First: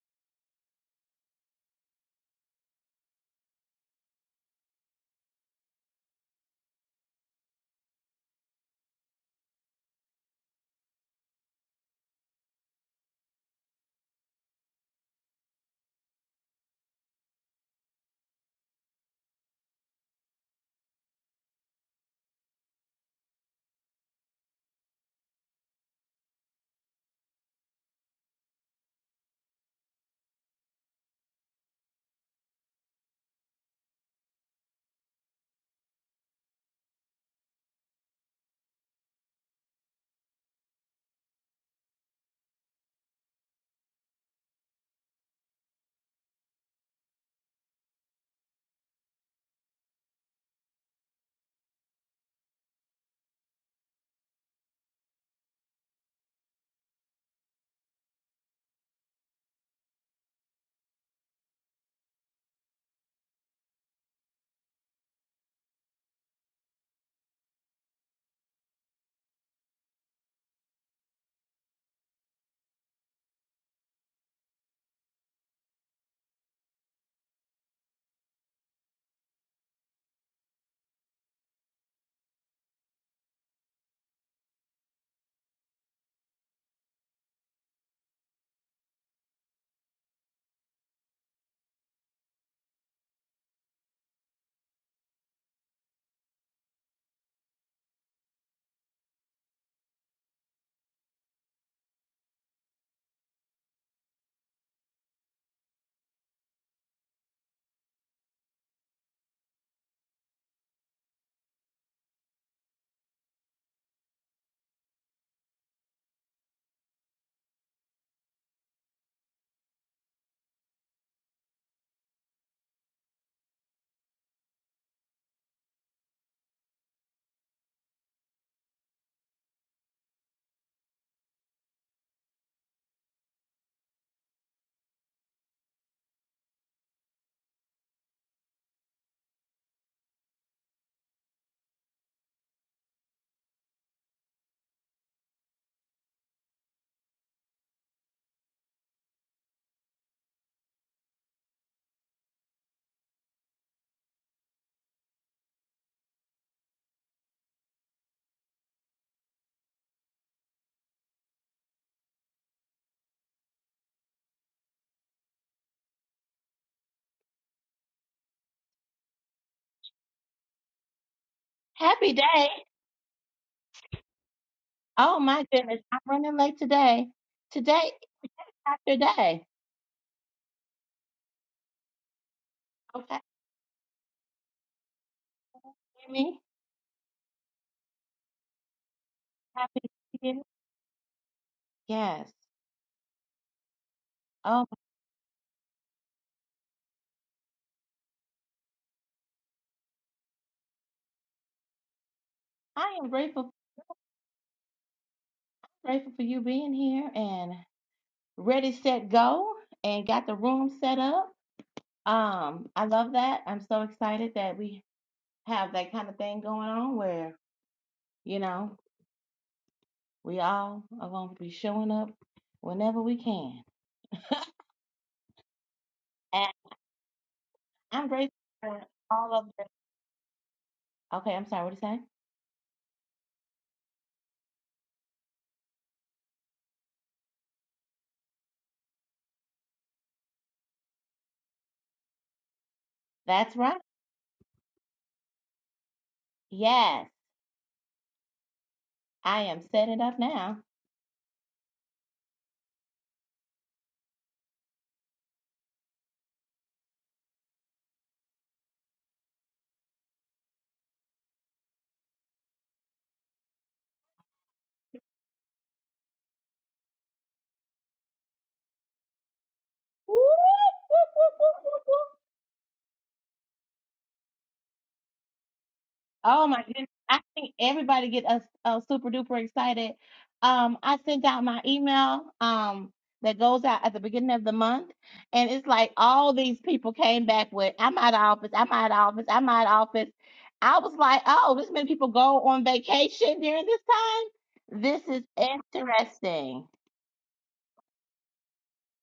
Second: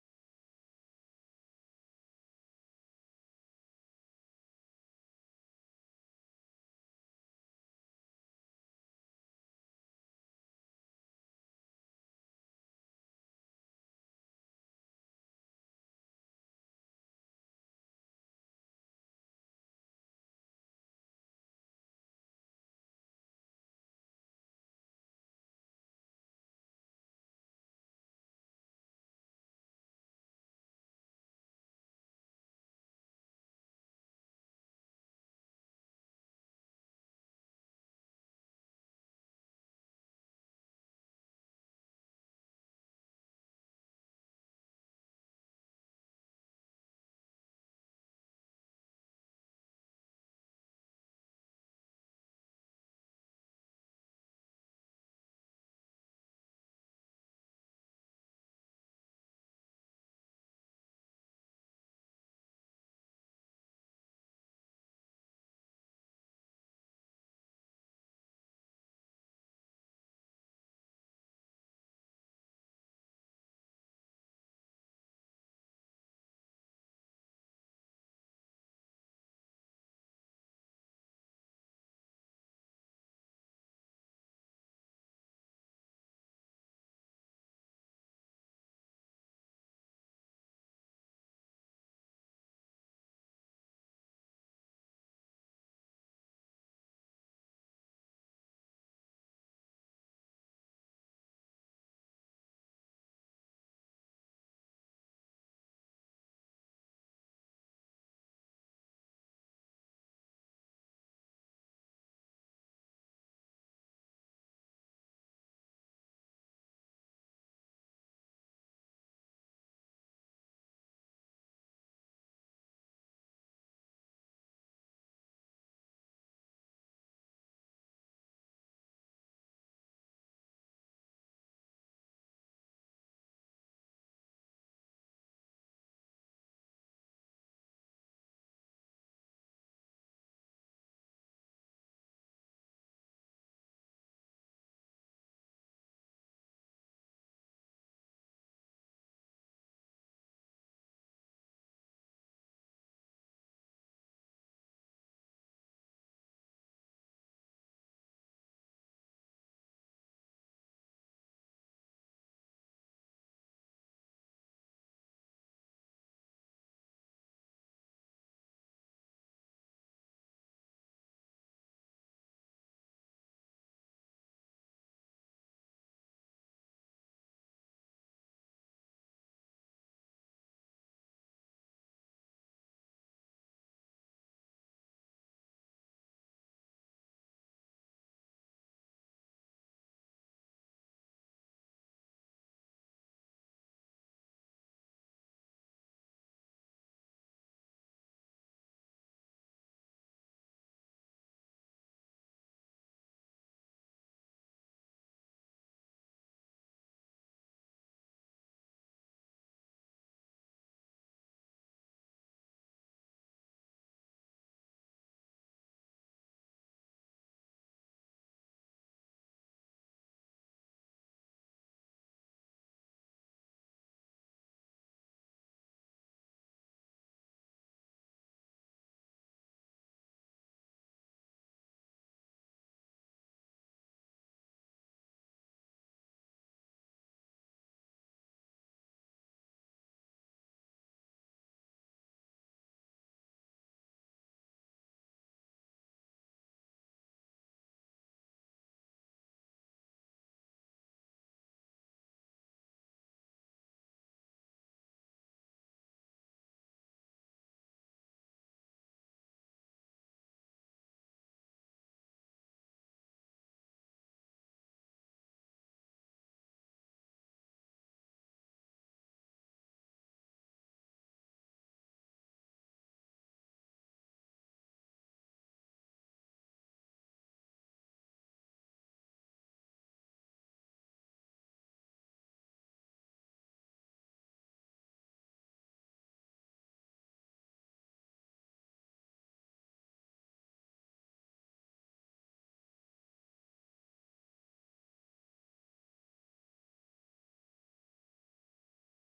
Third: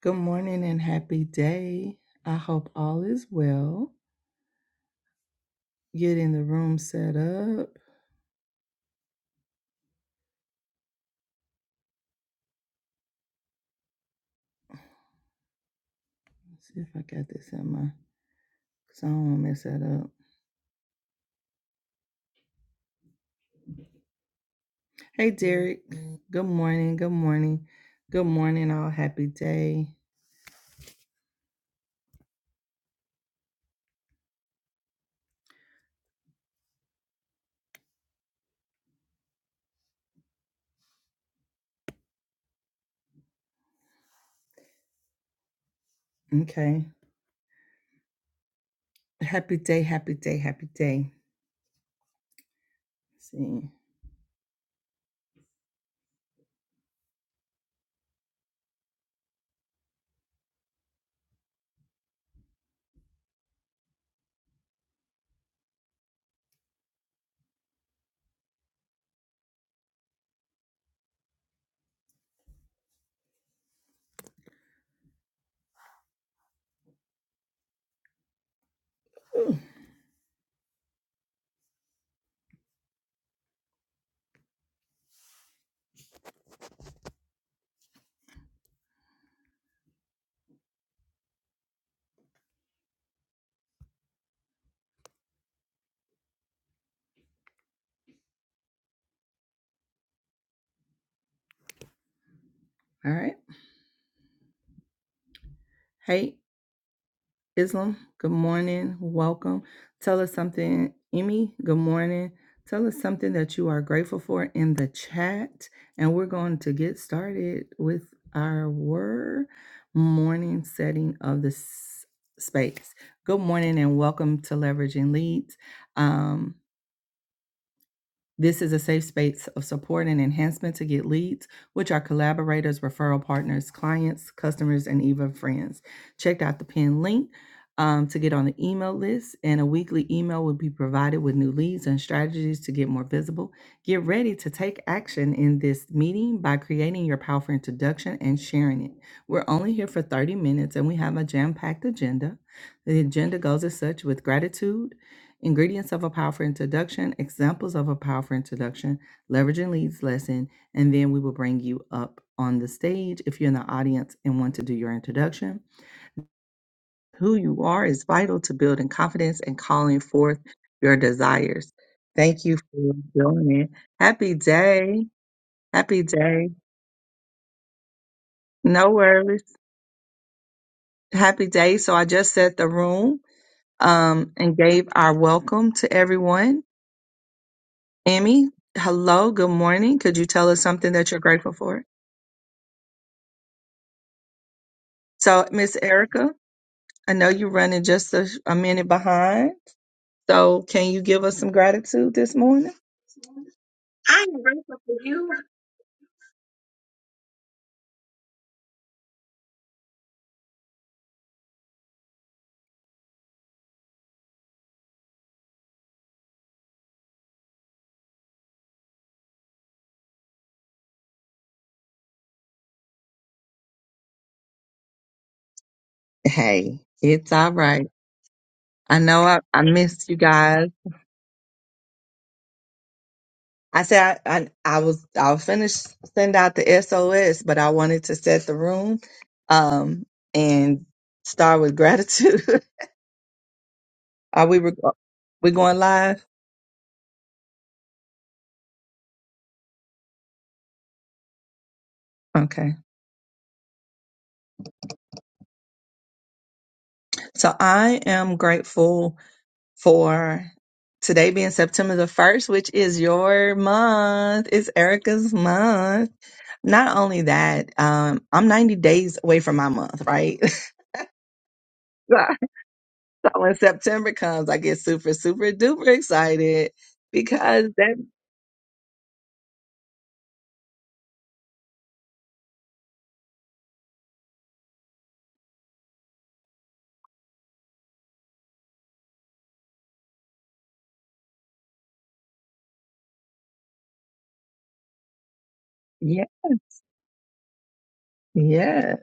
Good morning and happy day. I hope all is well. Getting the room set up. Let's see if I got this in my, because I don't want to mess that up. Hey, Derek. Good morning. Good morning. Good morning, all. Happy day. Okay. Happy day. Happy day. Happy day. Let's see. Ooh, All right. Hey, Islam, good morning. Welcome. Tell us something. Emmy, good morning. Tell us something that you are grateful for in the chat. And we're going to get started with our word morning setting of the s- space. Good morning and welcome to Leveraging Leads. Um, this is a safe space of support and enhancement to get leads, which are collaborators, referral partners, clients, customers, and even friends. Check out the pinned link um, to get on the email list, and a weekly email will be provided with new leads and strategies to get more visible. Get ready to take action in this meeting by creating your powerful introduction and sharing it. We're only here for 30 minutes, and we have a jam packed agenda. The agenda goes as such with gratitude Ingredients of a powerful introduction, examples of a powerful introduction, leveraging leads lesson, and then we will bring you up on the stage if you're in the audience and want to do your introduction. Who you are is vital to building confidence and calling forth your desires. Happy Thank day. you for joining. Happy day. Oh my goodness. I'm Happy running day. late today. Today is No after day. worries. Happy day. So I just set the room Okay. um, and gave our welcome to hear me? everyone. Emmy, hello, good Happy morning. Could you Thanksgiving. tell us something that you're grateful for? Yes. Oh So, Miss Erica, I know you're running just a, a minute behind. So, can you give us some gratitude this morning? I am grateful grateful for you being here and ready, set, go and got the room set up. Um, I love that. I'm so excited that we have that kind of thing going on where, you know, we all are gonna be showing up whenever we can. And Hey, it's all right. I'm grateful for I know all I, of I the missed you guys. Okay, I'm sorry, what did you say? I said I, I, I was I'll finish send out the SOS, but I wanted to set the room um and start with gratitude. That's right. Are we rec- we going live? Yes, I am set it up now. Okay. So I am grateful for today being September the 1st, which is your month. It's Erica's month. Not only that, um, I'm 90 days away from my month, Whoop, right? so whoop, whoop, whoop, whoop, whoop. so when September comes, I get super, super duper Oh my excited goodness. I think because that, everybody get us uh, super duper excited. Um, I sent out my email um that goes out at the beginning of the month, and it's like all these people came back with I'm out of office, I'm out of office, I'm out of office. I was like, oh, this many people go on vacation during this time. This is yeah, interesting. yeah.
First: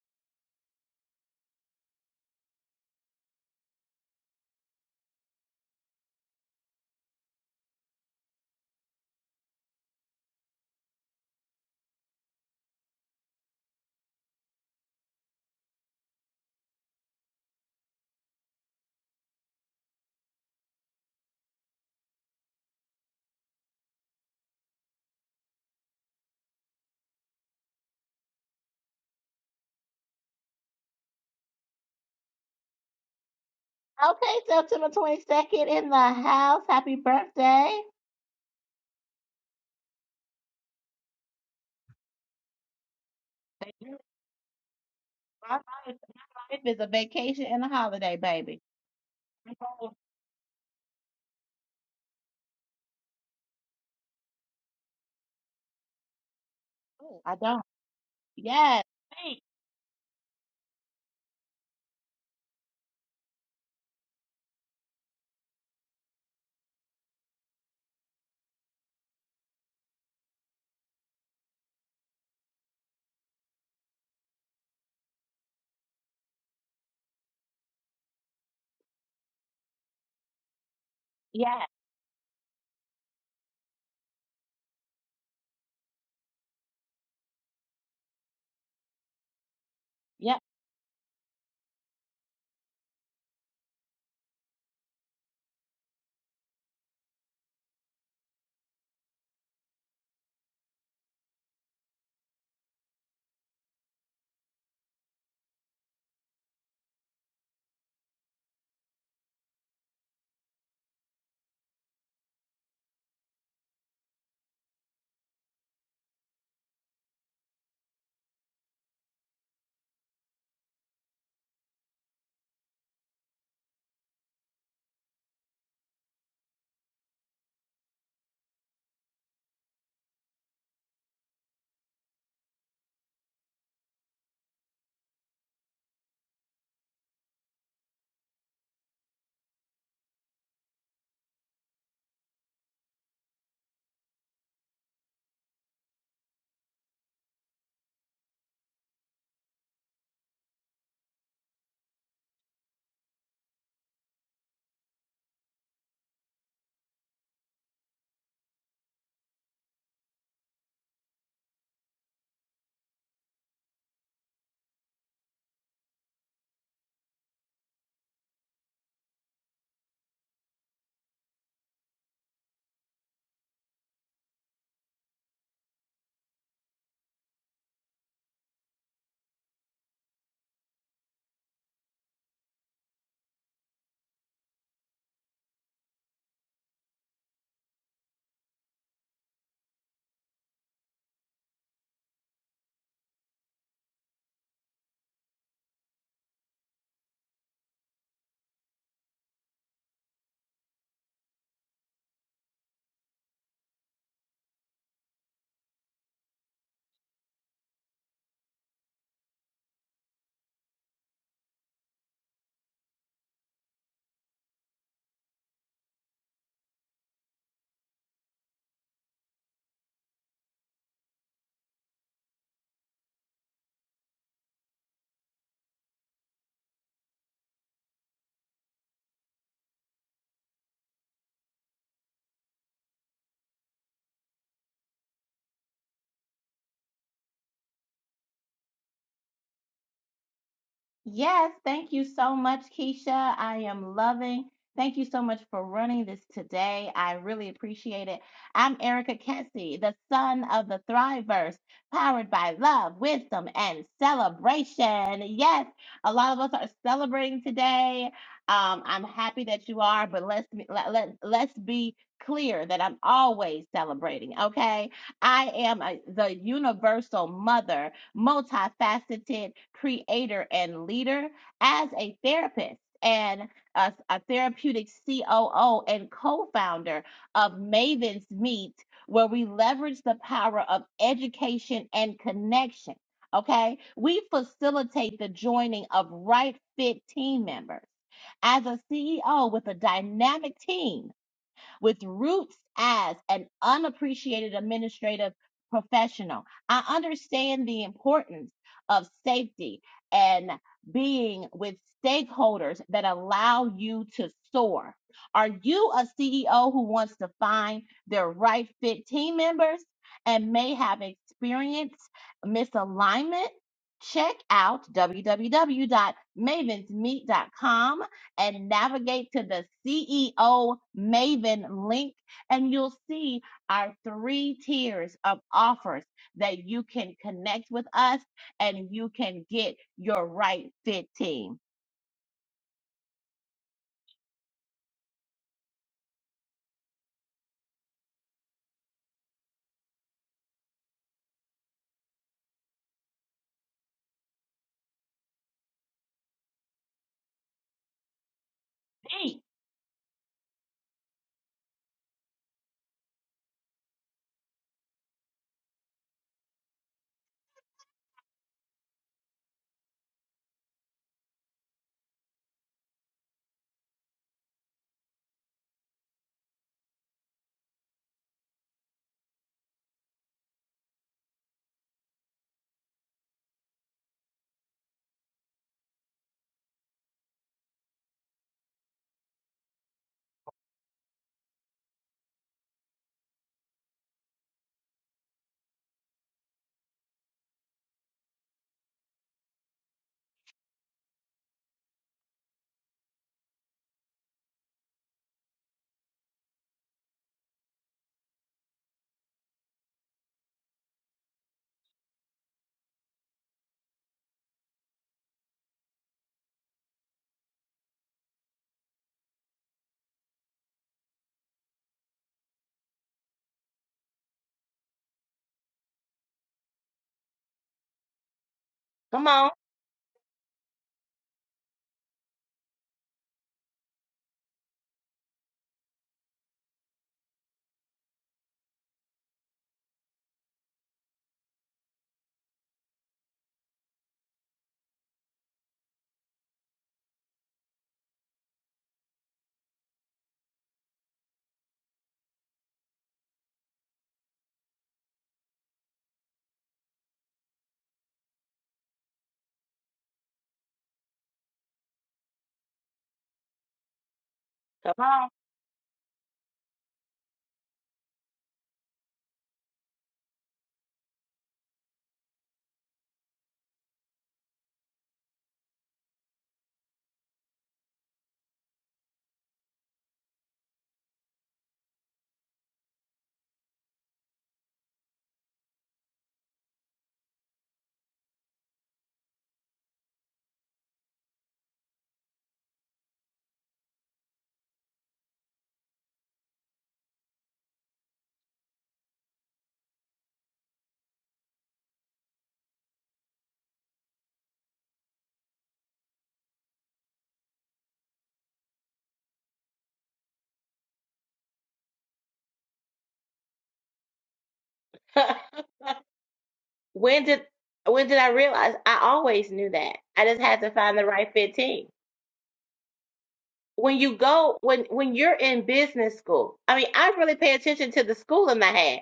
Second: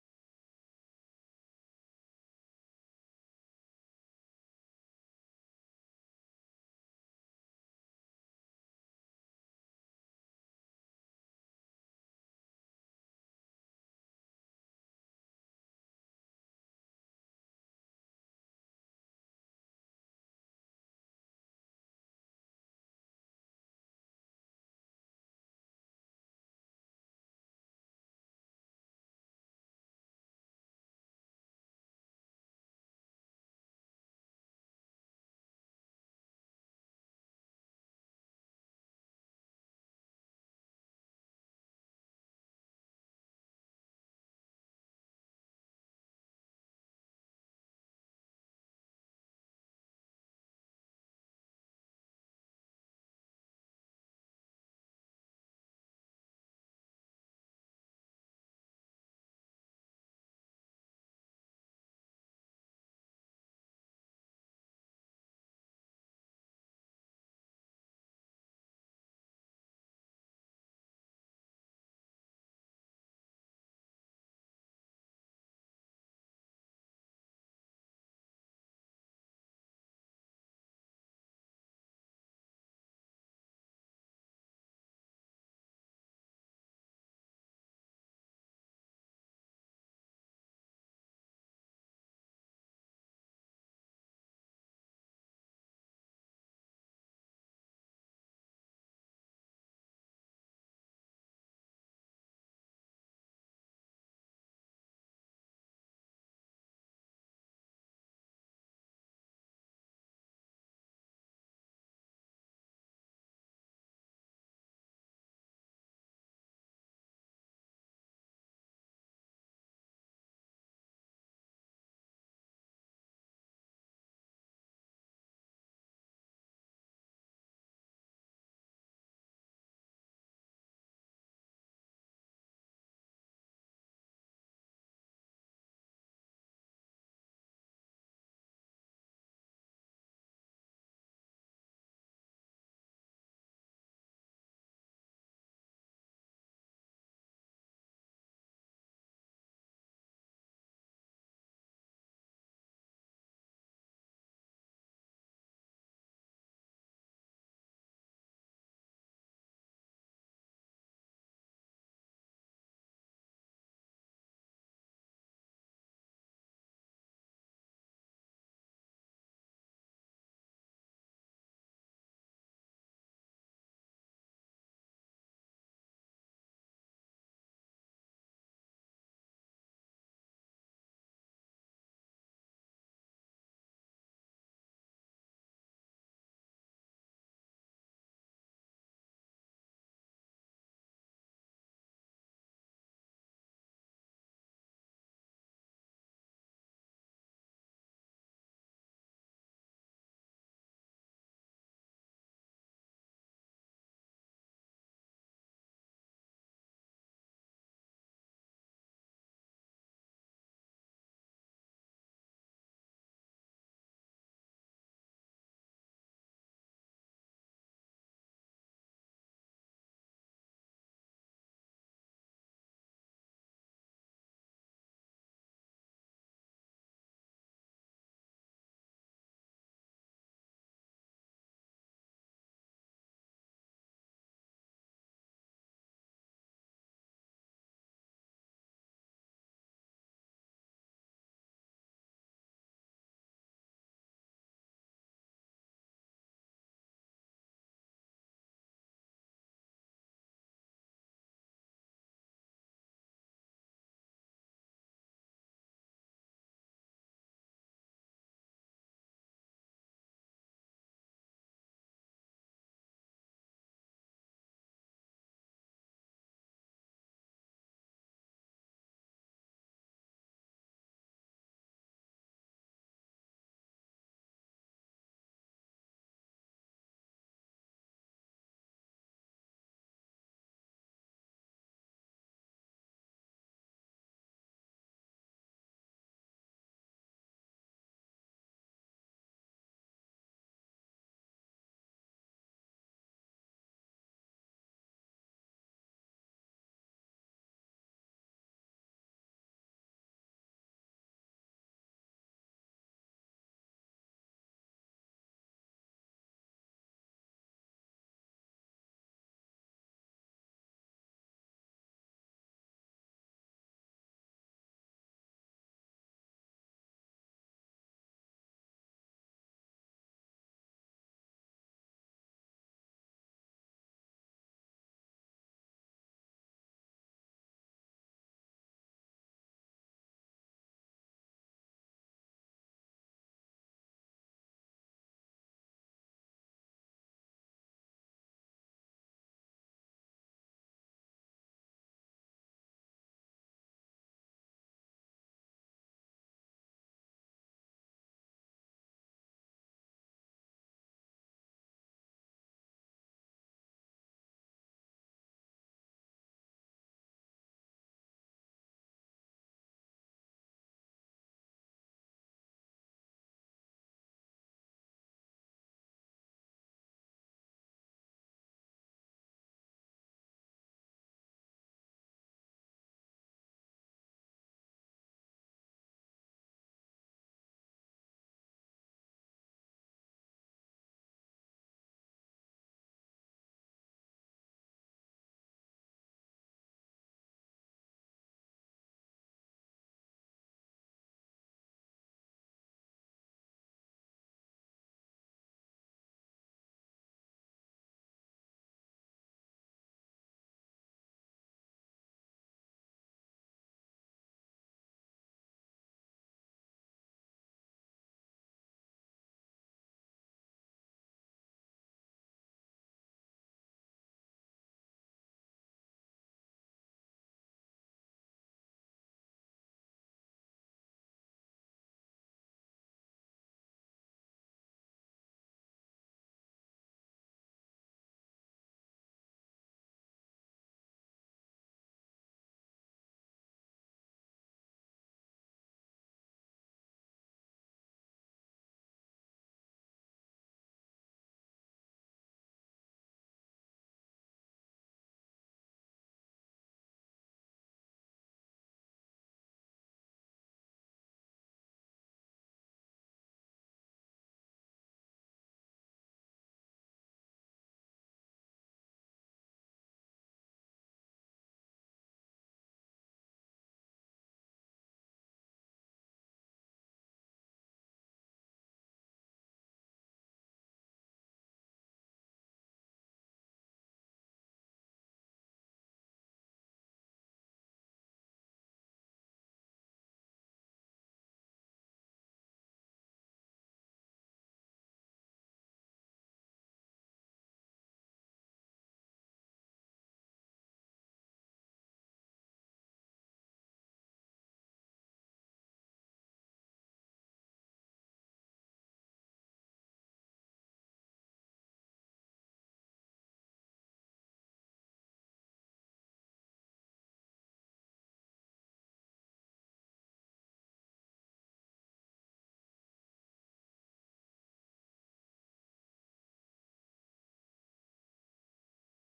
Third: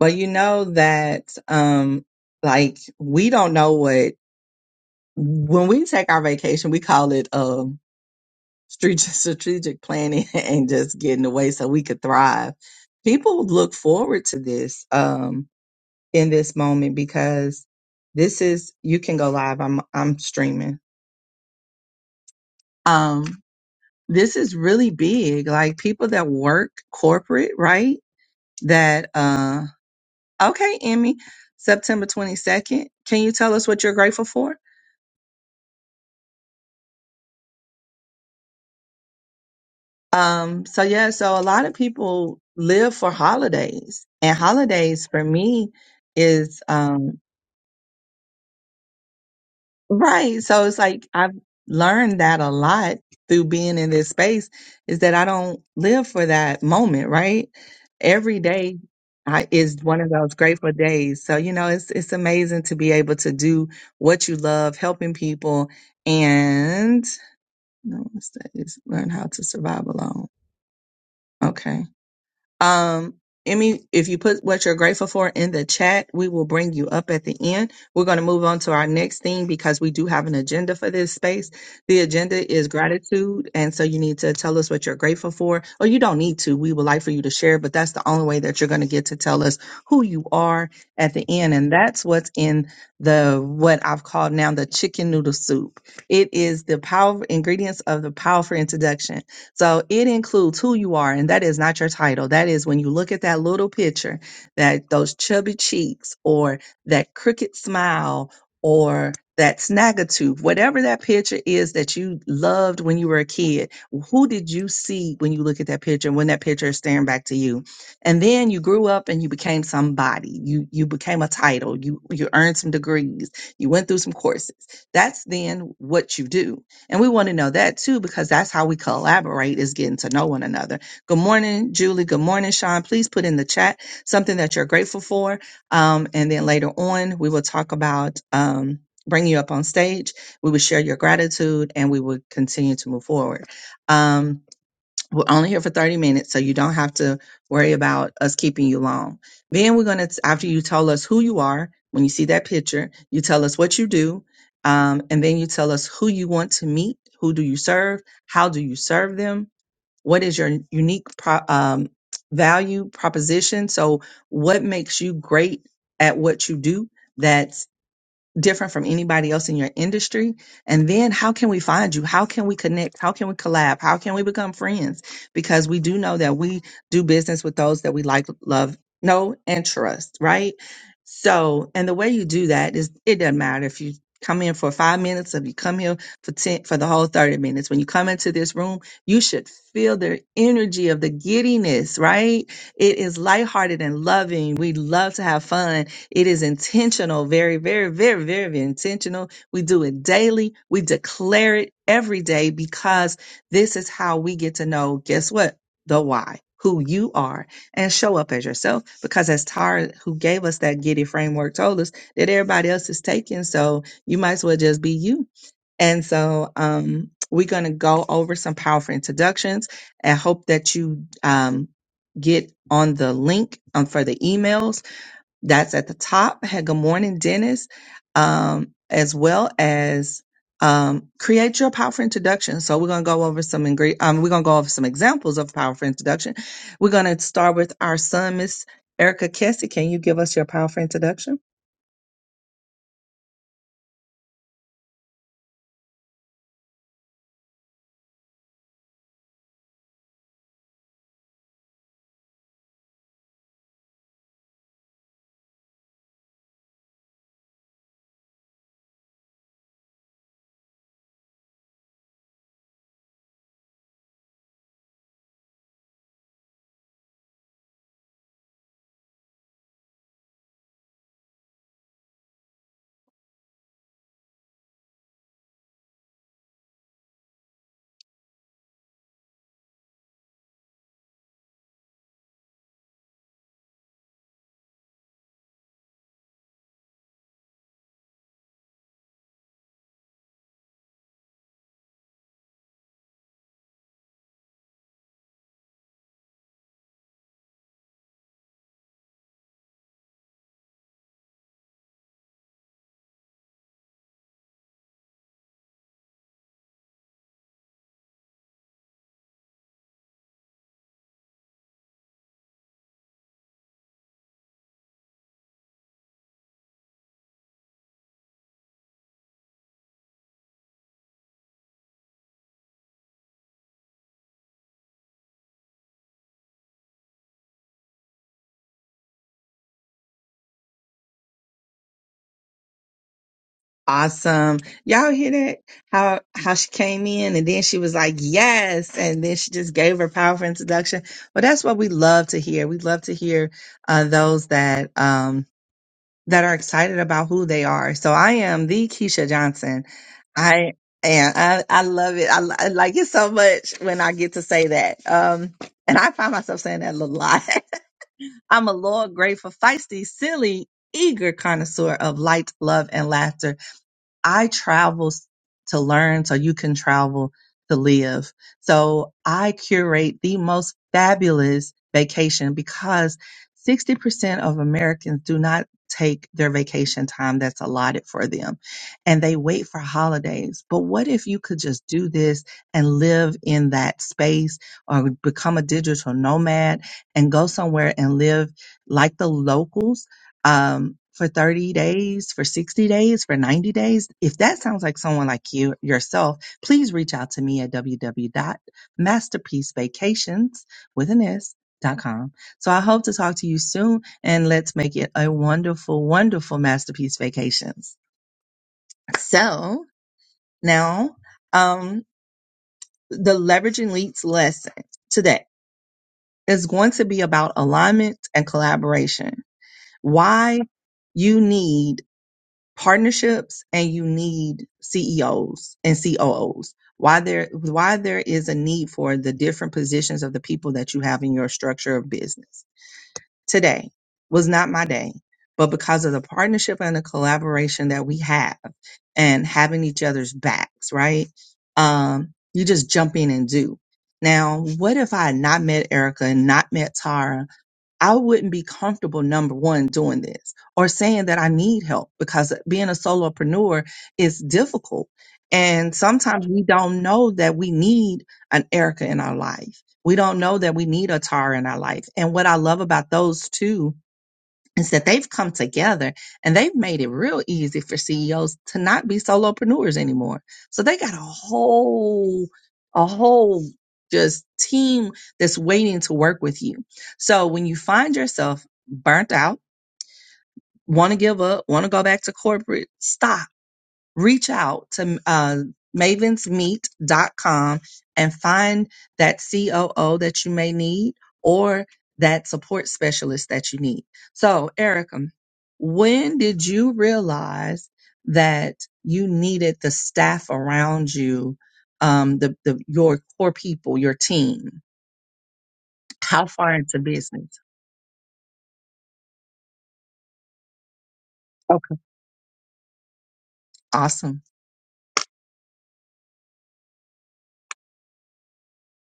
Well, you know that, um, like we don't know what, when we take our vacation, we call it, um, strate- strategic planning and just getting away so we could thrive. People look forward to this um, in this moment because this is you can go live. I'm I'm streaming. Um, this is really big. Like people that work corporate, right? That uh, okay, Emmy, September twenty second. Can you tell us what you're grateful Okay, for? September 22nd in the house. Happy birthday. Um, so yeah, so a lot of people live for They do. holidays, and holidays for My life, me my is life is a um vacation and a holiday, baby. Right. So it's like I've learned that a lot through being in this space is that I don't live for that moment, I right? don't. Every day Yes. Thanks. I, is one of those grateful days. So, you know, it's it's amazing to be able to do what you love, helping people and no, what's that? It's learn how to survive alone. Okay. Um, Emmy, if you put what you're grateful for in the chat, we will bring you up at the end. We're going to move on to our next thing because we do have an agenda for this space. Yes. The agenda is gratitude. And so you need to tell us what you're grateful for, or you don't need to. We would like for you to share, but that's the only way that you're going to get to tell us who you Yep. are at the end. And that's what's in the, what I've called now the chicken noodle soup. It is the power ingredients of the powerful introduction so it includes who you are, and that is not your title. That is when you look at that little picture, that those chubby cheeks, or that crooked smile, or that snaggletooth, whatever that picture is that you loved when you were a kid, who did you see when you look at that picture and when that picture is staring back to you? And then you grew up and you became somebody. You you became a title. You you earned some degrees. You went through some courses. That's then what you do and we want to know that too, because that's how we collaborate is getting to know one another. Good morning, Julie. Good morning, Sean. Please put in the chat something that you're grateful for. Um, and then later on, we will talk about um, bringing you up on stage. We will share your gratitude and we will continue to move forward. Um, we're only here for 30 minutes, so you don't have to worry about us keeping you long. Then we're going to, after you tell us who you are, when you see that picture, you tell us what you do, um, and then you tell us who you want to meet, who do you serve, how do you serve them, what is your unique pro- um, value proposition. So, what makes you great at what you do? That's different from anybody else in your industry? And then how can we find you? How can we connect? How can we collab? How can we become friends? Because we do know that we do business with those that we like, love, know, and trust, right? So, and the way you do that is it doesn't matter if you come in for five minutes if you come here for 10 for the whole 30 minutes. When you come into this room, you should feel the energy of the giddiness, right? It is lighthearted and loving. We love to have fun it is intentional, very, very, very, very intentional. We do it daily. We declare it every day because this is how we get to know, guess what? The why, who you are, and show up as yourself. Because as Tara, who gave us that Giddy framework, told us that everybody else is taken. So you might as well just be you. And so um, we're going to go over some powerful introductions and hope that you um, get on the link um, for the emails that's at the top. Hey, Good morning, Dennis. Um, as well as um, create your powerful introduction. So we're gonna go over some ingre- um, we're gonna go over some examples of powerful introduction. We're gonna start with our son, Miss Erica Kessie. Can you give us your powerful introduction? Yes, thank you so much, Keisha. I am loving. Thank you so much for running this today. I really appreciate it. I'm Erica Kessie, the son of the Thriverse, powered by love, wisdom, and celebration. Yes, a lot of us are celebrating today. Um, I'm happy that you are, but let's be- let, let, let's be clear that I'm always celebrating, okay? I am a, the universal mother multifaceted creator and leader as a therapist and a, a therapeutic COO and co founder of Maven's Meet, where we leverage the power of education and connection. Okay, we facilitate the joining of right fit team members. As a CEO with a dynamic team, with roots as an unappreciated administrative professional. I understand the importance of safety and being with stakeholders that allow you to soar. Are you a CEO who wants to find their right fit team members and may have experienced misalignment? Check out www.mavensmeet.com and navigate to the CEO Maven link, and you'll see our three tiers of offers that you can connect with us and you can get your right fit team. awesome. Y'all hear that? How how she came in and then she was like, yes, and then she just gave her powerful introduction. Well, that's what we love to hear. We love to hear uh, those that um that are excited about who they are. So I am the Keisha Hey, Johnson. I and I, I love it. I, li- I like it so much when I get to say that. Um, and I find myself saying that a lot. I'm a loyal, grateful, feisty, silly, eager connoisseur of light, love, and laughter I travel to learn so you can travel to live. So I curate the most fabulous vacation because 60% of Americans do not take their vacation time that's allotted for them and they wait for holidays. But what if you could just do this and live in that space or become a digital nomad and go somewhere and live like the locals? um, for 30 days, for 60 days, for 90 days. If that sounds like someone like you yourself, please reach out to me at www.masterpiecevacations with an S. Dot com. So I hope to talk to you soon and let's make it a wonderful, wonderful masterpiece vacations. So now, um, the leveraging leads lesson today is going to be about alignment and Come collaboration. on, Why you need partnerships and you need CEOs and COOs. Why there why there is a need for the different positions of the people that you have in your structure of business. Today was not my day, but because of the partnership and the collaboration that we have and having each other's backs, right? Um, you just jump in and do. Now, what if I had not met Erica and not met Tara I wouldn't be comfortable, number one, doing this or saying that I need help because being a solopreneur is come difficult. on. And sometimes we don't know that we need an Erica in our life. We don't know that we need a Tara in our life. And what I love about those two is that they've come together and they've made it real easy for CEOs to not be solopreneurs anymore. So they got a whole, a whole just team that's waiting to work with you. So when you find yourself burnt out, want to give up, want to go back to corporate, stop reach out to uh, mavens meet dot com and find that COO that you may need or that support specialist that you need. So, Erica, when did you realize that you needed the staff around you, um, the, the your core people, your team? How far into when did business? when did I realize I always knew that? I just had to find the right fit team. Okay, When you awesome. go when when you're in business school, I mean, I really pay attention to the schooling I had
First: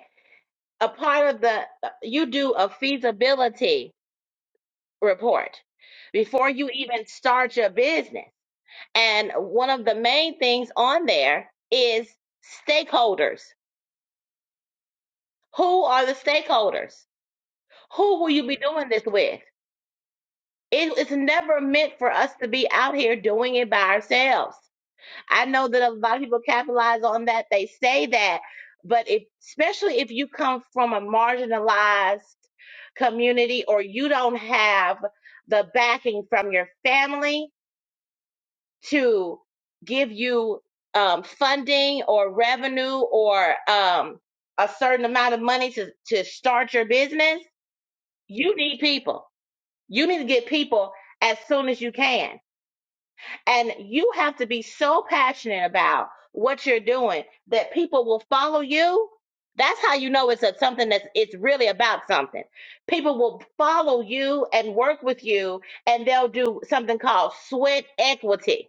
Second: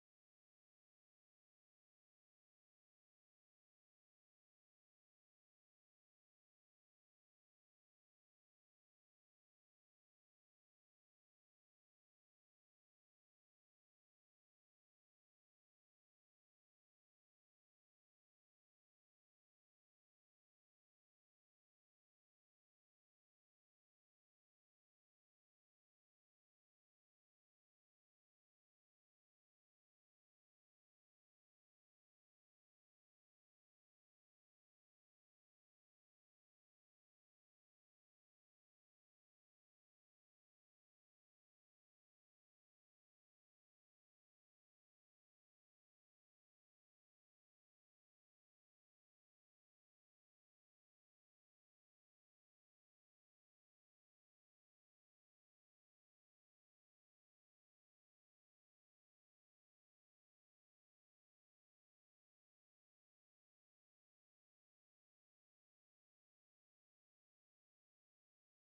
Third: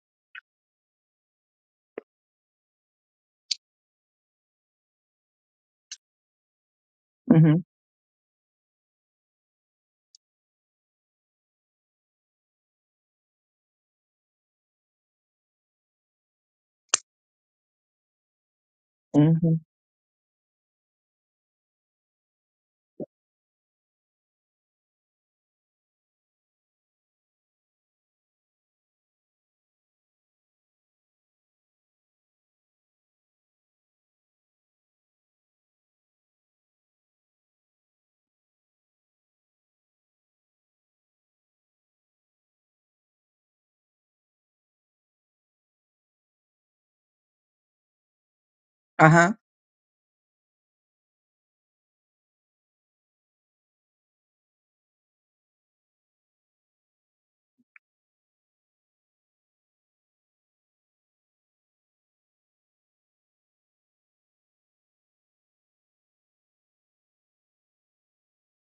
a part of the you do a feasibility report before you even hmm start your business and one of the main things on there is stakeholders who are the stakeholders who will you be doing this with hmm it, it's never meant for us to be out here doing it by ourselves I know that a lot of people capitalize on that. They say that, but if, especially if you come from a marginalized community or you don't have the backing from your family to give you um, funding or revenue or um, a certain amount of money to, to start your business, you need Uh people. huh. You need to get people as soon as you can and you have to be so passionate about what you're doing that people will follow you. That's how you know it's a, something that's it's really about something. People will follow you and work with you, and they'll do something called sweat equity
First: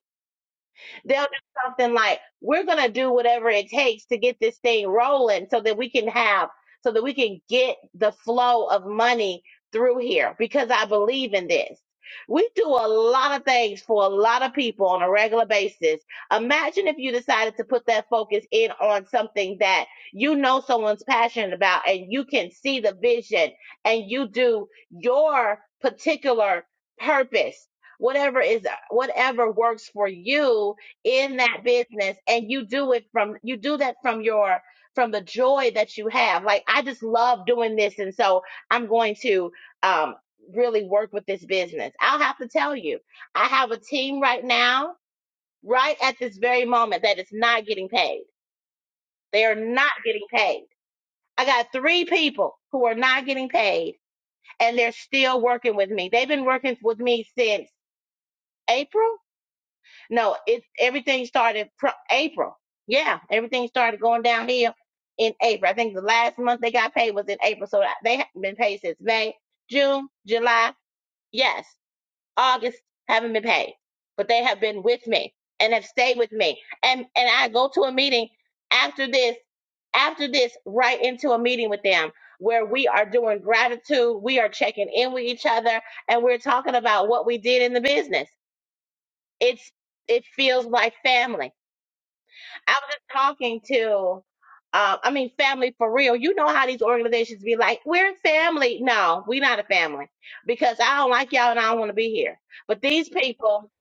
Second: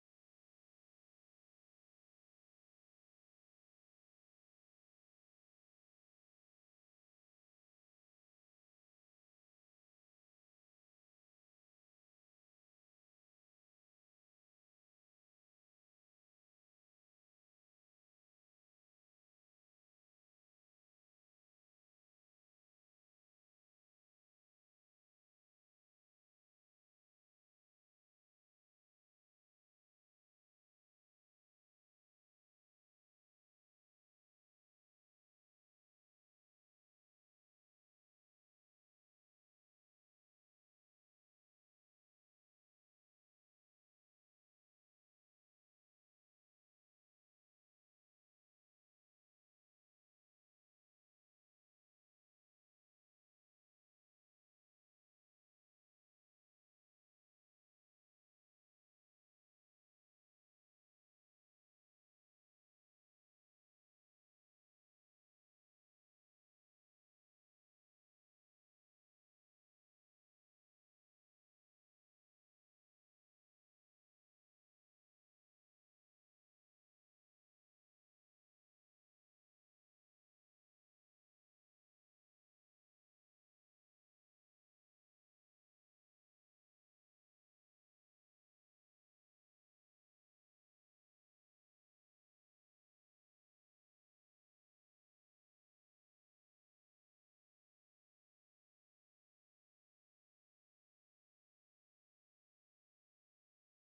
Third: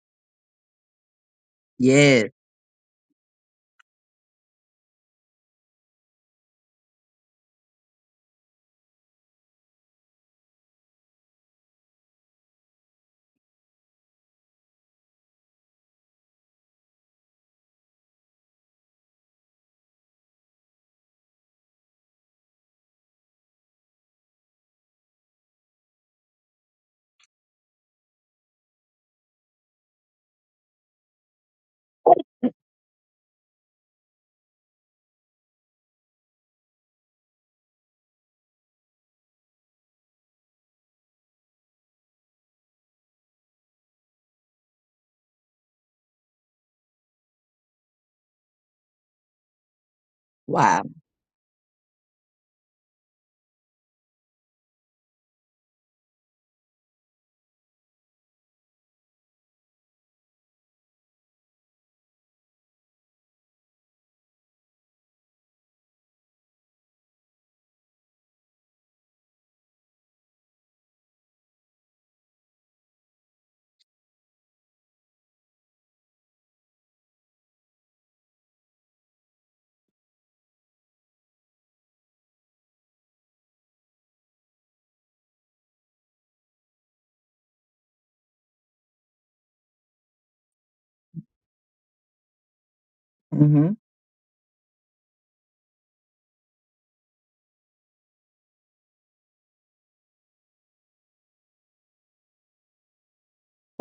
They'll do something like, Yes. we're going to do whatever it takes to get this thing rolling so that we can have, so that we can get the flow of money through here because I believe in this. We do a lot of things for a lot of people on a regular basis. Imagine if you decided to put that focus in on something that you know someone's passionate about and you can see the vision and you do your particular purpose whatever is whatever works for you in that business and you do it from you do that from your from the joy that you have like i just love doing this and so i'm going to um really work with this business i'll have to tell you i have a team right now right at this very moment that is not getting paid they are not getting paid Wow. i got three people who are not getting paid and they're still working with me they've been working with me since april No, it everything started pro- April. Yeah, everything started going downhill in April. I think the last month they got paid was in April, so that- they haven't been paid since May, June, July, yes, August haven't been paid, but they have been with me and have stayed with me. And and I go to a meeting after this, after this, right into a meeting with them where we are doing gratitude, we are checking in with each other, and we're talking about what we did in the business it's it feels like family. I was just talking hmm to, uh, I mean, family for real. You know how these organizations be like, we're family. No, we not a family because I don't like y'all and I don't want to be here. But these people,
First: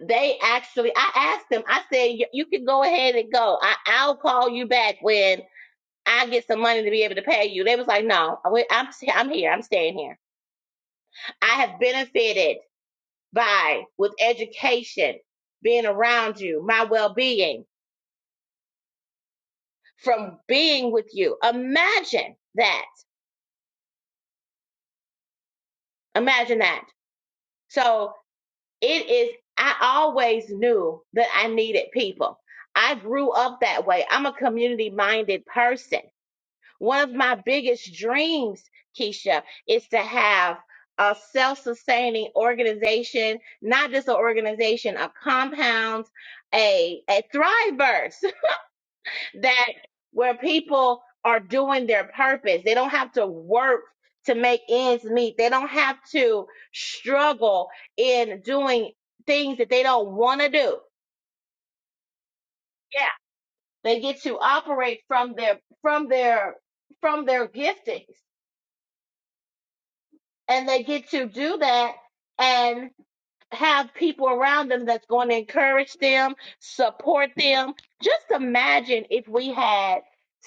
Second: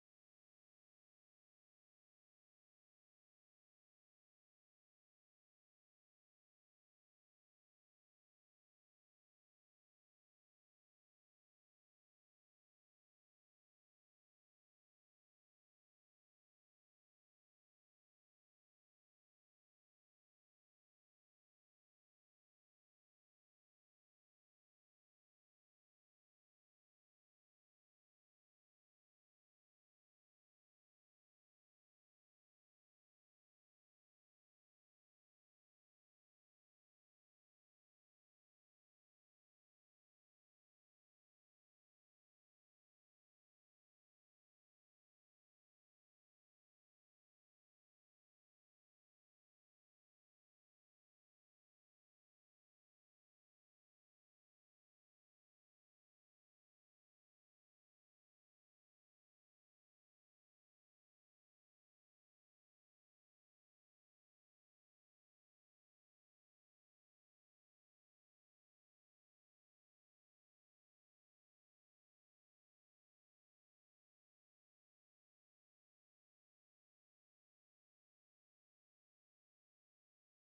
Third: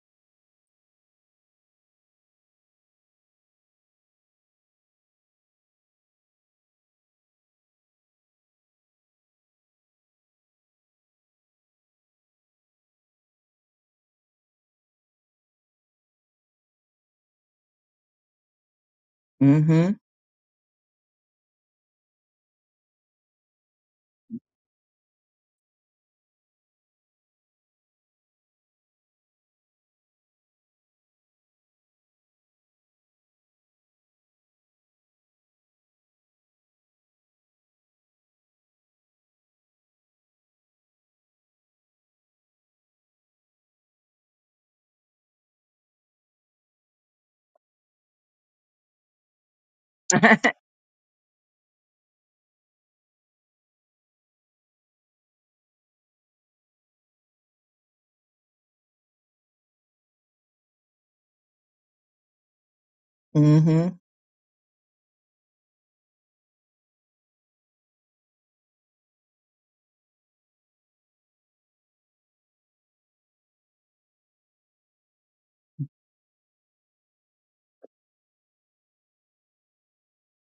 they actually, I asked them, I said, "Y- you can go ahead and go. I, I'll call you back when I get some money to be able to pay you. They was like, no, we- I'm, I'm here. I'm staying here. I have benefited by, with education, being around you, my well being. hmm from being with you. Imagine that. Imagine that. So it is, I always knew that I needed people. I grew up that way. I'm a community minded person. One of my biggest dreams, Keisha, is to have a self sustaining organization, not just an organization, a compound, a, a Thriveverse. that where people are doing their purpose. They don't have to work to make ends meet. They don't have to struggle in doing things that they don't want to do. Yeah. hmm They get to operate from their from their from their giftings and they get to do that and. have people around them that's going to encourage them, support them. Just imagine if we had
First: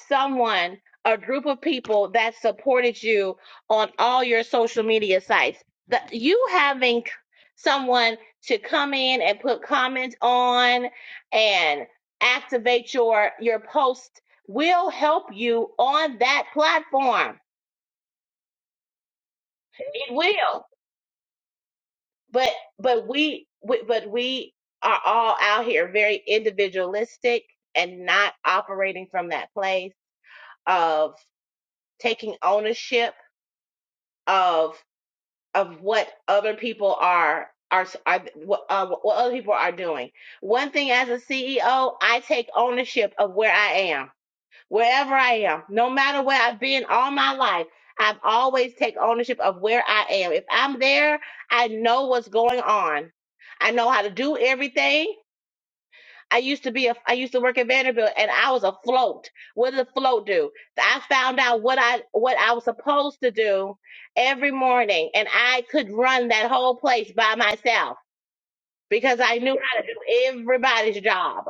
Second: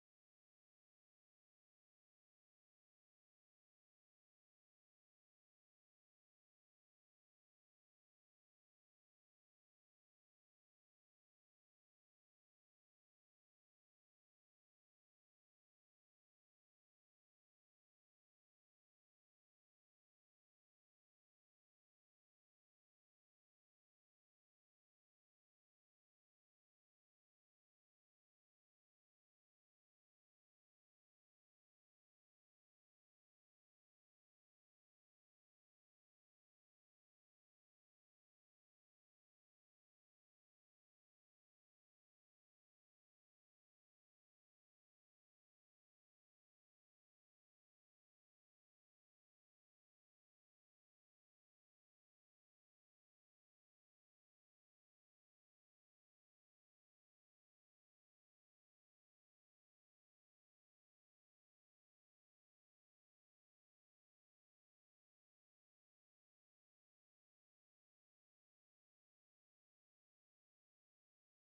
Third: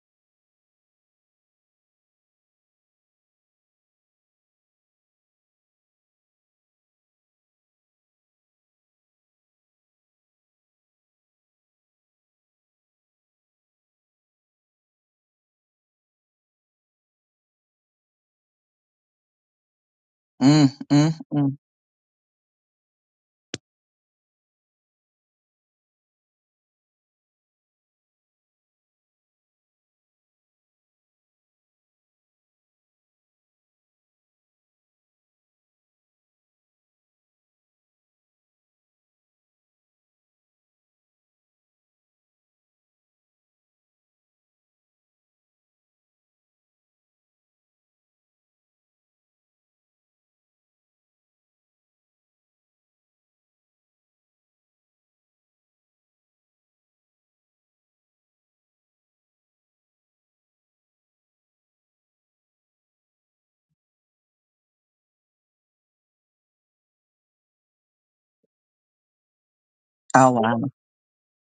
someone, a group of people that supported you on all your social media sites. That you having someone to come in and put comments on and activate your your post will help you on that platform. It will. Mm, mm, mm. but but we, we but we are all out here very individualistic and not operating from that place of taking ownership of of what other people are are, are what, uh, what other people are doing. One thing as a CEO, I take ownership of where I am wherever I am, no matter where I've been all my life, I've always take ownership of where I am. If I'm there, I know what's going on. I know how to do everything. I used to be a I used to work at Vanderbilt and I was afloat. What did the float do? I found out what I what I was supposed to do every morning and I could run that whole place by myself because I knew how to do Oh wow. everybody's job.